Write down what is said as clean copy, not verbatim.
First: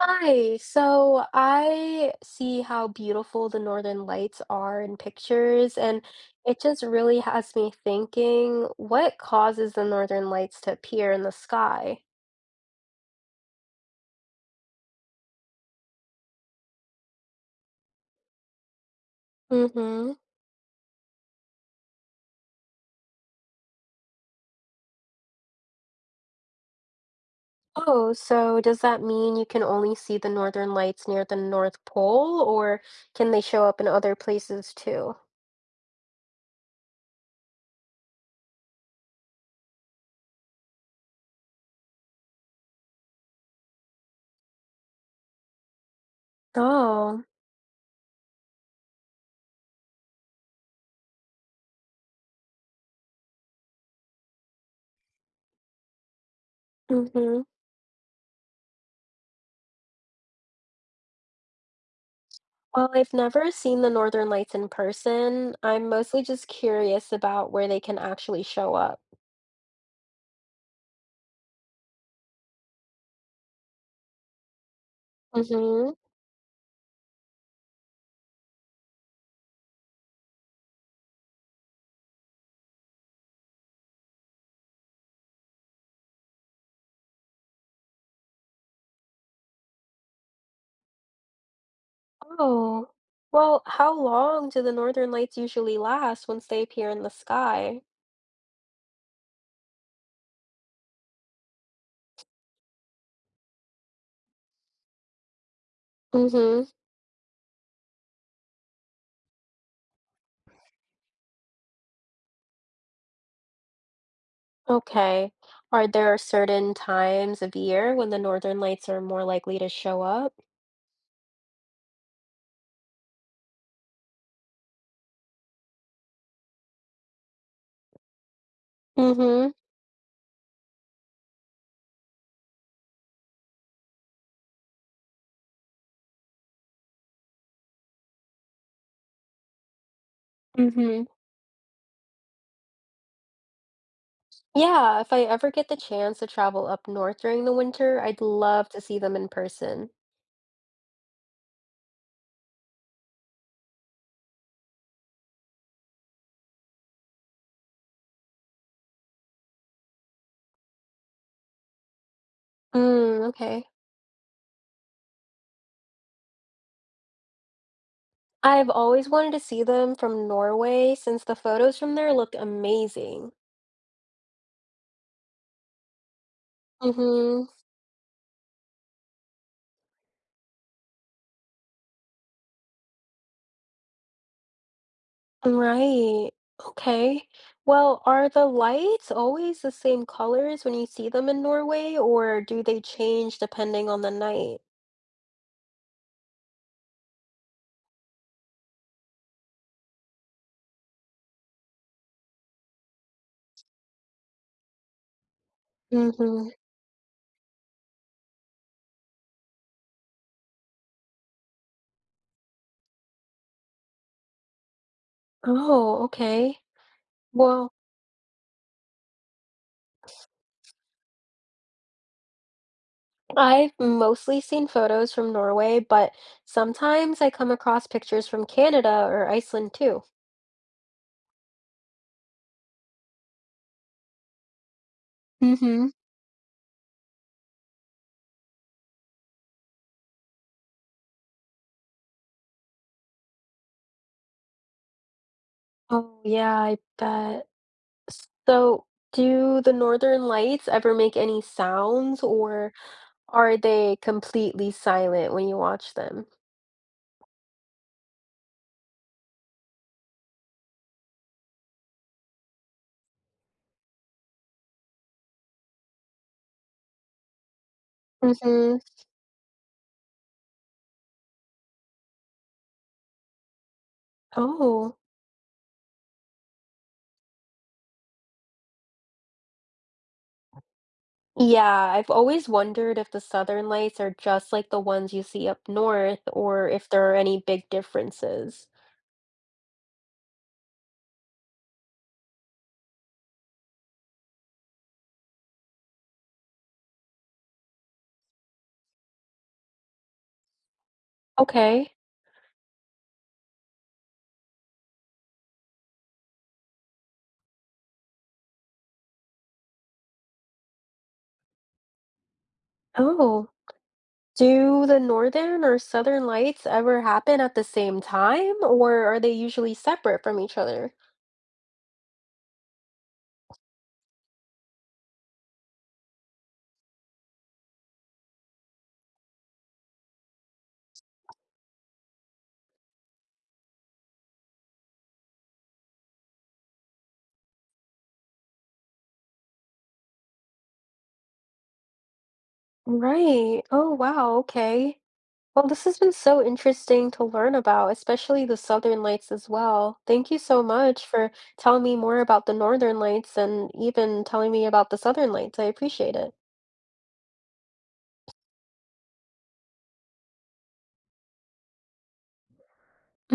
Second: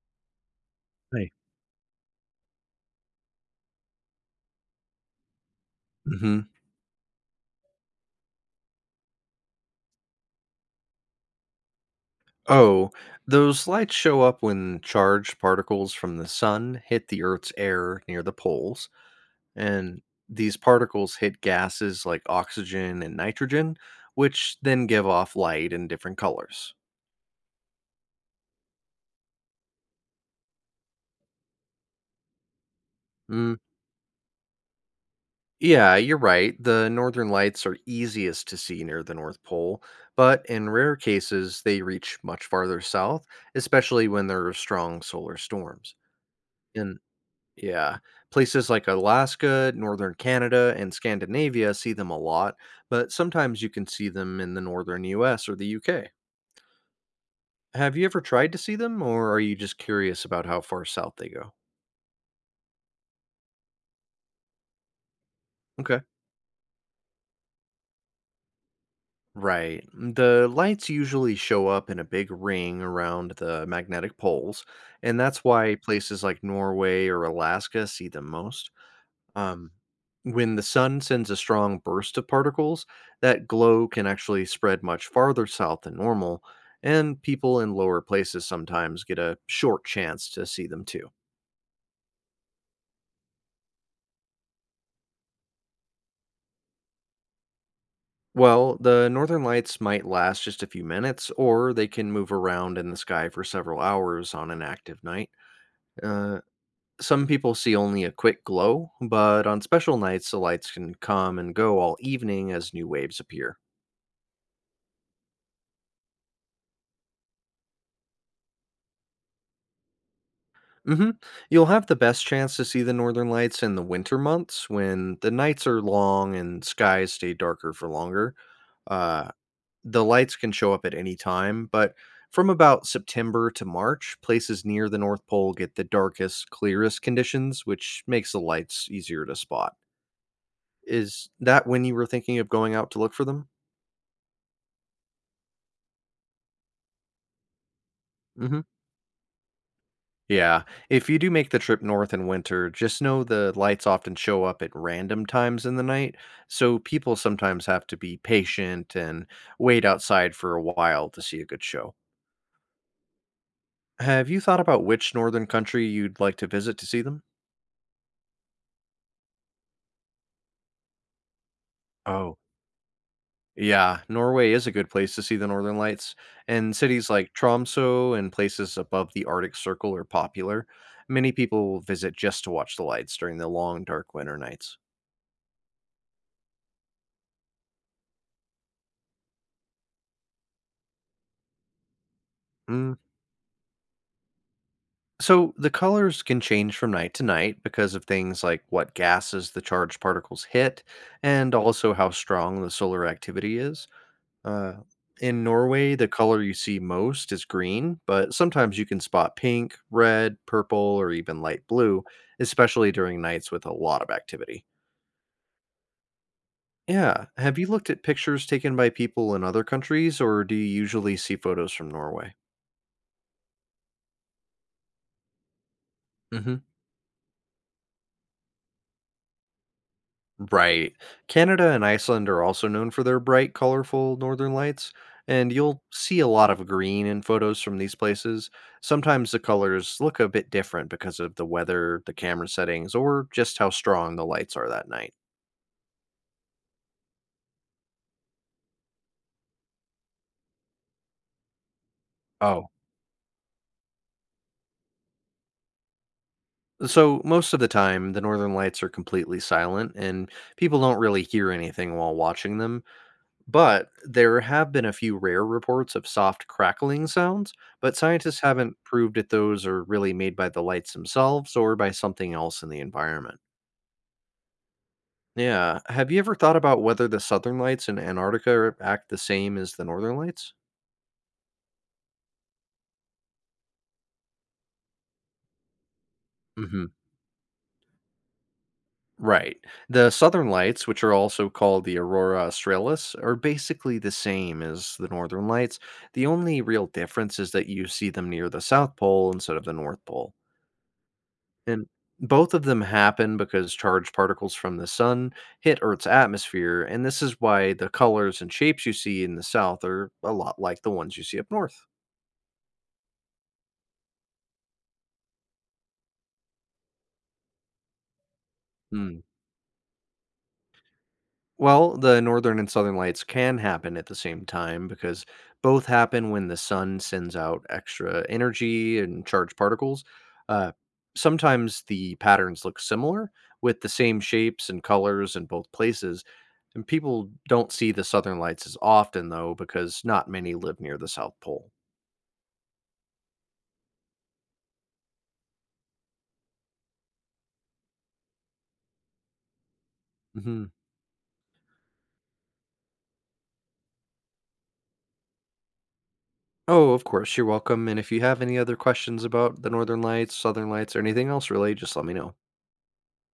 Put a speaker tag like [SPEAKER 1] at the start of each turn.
[SPEAKER 1] Hi. So
[SPEAKER 2] Right.
[SPEAKER 1] I see how beautiful the Northern Lights are in pictures, and
[SPEAKER 2] Mhm.
[SPEAKER 1] it just really has me thinking, what causes the Northern Lights to appear in the sky?
[SPEAKER 2] Oh, those lights show up when charged particles from the sun hit the Earth's air near the poles, and
[SPEAKER 1] Mm-hmm.
[SPEAKER 2] these particles hit gases like oxygen and nitrogen, which then give off light in different colors.
[SPEAKER 1] Oh, so does that mean you can only see the Northern Lights near the North Pole, or can they
[SPEAKER 2] Mm,
[SPEAKER 1] show up in other places too?
[SPEAKER 2] Yeah, you're right. The northern lights are easiest to see near the North Pole, but in rare cases, they reach much farther south, especially when there are strong solar storms. And
[SPEAKER 1] Oh,
[SPEAKER 2] Yeah. Places like Alaska, northern Canada, and Scandinavia see them a lot, but sometimes you can see them in the northern US or the UK.
[SPEAKER 1] mm-hmm.
[SPEAKER 2] Have you ever tried to see them, or are you just curious about how far south they go?
[SPEAKER 1] Well, I've never seen the Northern Lights in person. I'm
[SPEAKER 2] Okay.
[SPEAKER 1] mostly just curious about where they can actually show up.
[SPEAKER 2] Right. The lights usually show up in a big ring around the magnetic poles, and that's why
[SPEAKER 1] Mm-hmm.
[SPEAKER 2] places like Norway or Alaska see them most. Um, when the sun sends a strong burst of particles, that glow can actually spread much farther south than normal, and people in lower places sometimes get a short chance to see them too.
[SPEAKER 1] Oh, well, how long do the northern lights usually last once they appear in the sky?
[SPEAKER 2] Well, the northern lights might last just a few minutes, or they can move around in the sky for several hours on an active night. Uh,
[SPEAKER 1] Mm-hmm.
[SPEAKER 2] some people see only a quick glow, but on special nights, the lights can come and go all evening as new waves appear.
[SPEAKER 1] Okay. Are there certain times of year when the northern lights are more likely to show up?
[SPEAKER 2] hmm You'll have the best chance to see the northern lights in the winter months when the nights are long and skies stay darker for longer. Uh,
[SPEAKER 1] Mm-hmm.
[SPEAKER 2] the lights can show up at any time, but from about September to March, places near the North Pole get the darkest, clearest conditions, which makes the lights easier to spot.
[SPEAKER 1] Mm-hmm.
[SPEAKER 2] Is that when you were thinking of going out to look for them?
[SPEAKER 1] Yeah, if I ever get the chance to travel up north during the winter, I'd
[SPEAKER 2] hmm
[SPEAKER 1] love to see them in person.
[SPEAKER 2] Yeah. If you do make the trip north in winter, just know the lights often show up at random times in the night. So people sometimes have to be patient and wait outside for a while to see a good show.
[SPEAKER 1] Mm, okay.
[SPEAKER 2] Have you thought about which northern country you'd like to visit to see them?
[SPEAKER 1] I've always wanted to see them from Norway since the photos from there looked
[SPEAKER 2] Oh,
[SPEAKER 1] amazing.
[SPEAKER 2] yeah, Norway is a good place to see the northern lights, and cities like
[SPEAKER 1] Mm-hmm.
[SPEAKER 2] Tromsø and places above the Arctic Circle are popular. Many people visit just to watch the lights during the long, dark winter nights.
[SPEAKER 1] Right. Okay. Well, are the lights always the same colors when you see them in Norway, or do they
[SPEAKER 2] Hmm.
[SPEAKER 1] change depending on the night?
[SPEAKER 2] So the colors can change from night to night because of things like what gases the charged particles hit and also how strong the solar activity is. Uh, in Norway, the color
[SPEAKER 1] Mm-hmm.
[SPEAKER 2] you see most is green, but sometimes you can spot pink, red, purple, or even light blue, especially during nights with a lot of activity.
[SPEAKER 1] Oh, okay.
[SPEAKER 2] Yeah. Have you
[SPEAKER 1] Well,
[SPEAKER 2] looked at pictures taken by people in other countries, or do you usually see photos from Norway?
[SPEAKER 1] I've mostly seen photos from Norway, but
[SPEAKER 2] Mm hmm.
[SPEAKER 1] sometimes I come across pictures from Canada or Iceland too.
[SPEAKER 2] Right. Canada and Iceland are also known for their bright, colorful northern lights, and you'll
[SPEAKER 1] Mm-hmm.
[SPEAKER 2] see a lot of green in photos from these places. Sometimes the colors look a bit different because of the weather, the camera settings, or just how strong the lights are that night.
[SPEAKER 1] Oh, yeah, I bet. So, do the northern lights ever make any sounds,
[SPEAKER 2] Oh,
[SPEAKER 1] or are they completely silent when you watch them?
[SPEAKER 2] so, most of the time, the northern lights are completely silent, and people don't really hear anything while watching them. But there have been a few rare reports of soft crackling sounds, but scientists haven't
[SPEAKER 1] Mhm.
[SPEAKER 2] proved if those are really made by the lights themselves or by something else in the environment.
[SPEAKER 1] Oh.
[SPEAKER 2] Yeah, have you ever thought about whether the southern lights in Antarctica are- act the same as the northern lights?
[SPEAKER 1] Yeah, I've always wondered if the Southern Lights are just like the ones you see up north or
[SPEAKER 2] hmm
[SPEAKER 1] if there are any big differences.
[SPEAKER 2] Right. The southern lights, which are also called the aurora australis, are basically the same as the northern lights. The only real difference is that you see them near the South Pole instead of the North Pole. And
[SPEAKER 1] Okay.
[SPEAKER 2] both of them happen because charged particles from the sun hit Earth's atmosphere, and this is why the colors and shapes you see in the south are a lot like the ones you see up north.
[SPEAKER 1] Oh. Do the Northern or Southern Lights ever happen at the same time, or
[SPEAKER 2] Hmm.
[SPEAKER 1] are they usually separate from each other?
[SPEAKER 2] Well, the northern and southern lights can happen at the same time because both happen when the sun sends out extra energy and charged particles. Uh, Sometimes the patterns look similar with the same shapes and colors in both places. And people don't see the southern lights as often, though, because not many live near the South Pole.
[SPEAKER 1] Right. Oh, wow. Okay. Well, this has been so interesting to learn about, especially the Southern Lights as well. Thank you so
[SPEAKER 2] hmm
[SPEAKER 1] much for telling me more about the Northern Lights and even telling me about the Southern Lights. I appreciate it.
[SPEAKER 2] Oh, of course, you're welcome. And if you have any other questions about the northern lights, southern lights, or anything else really, just let me know.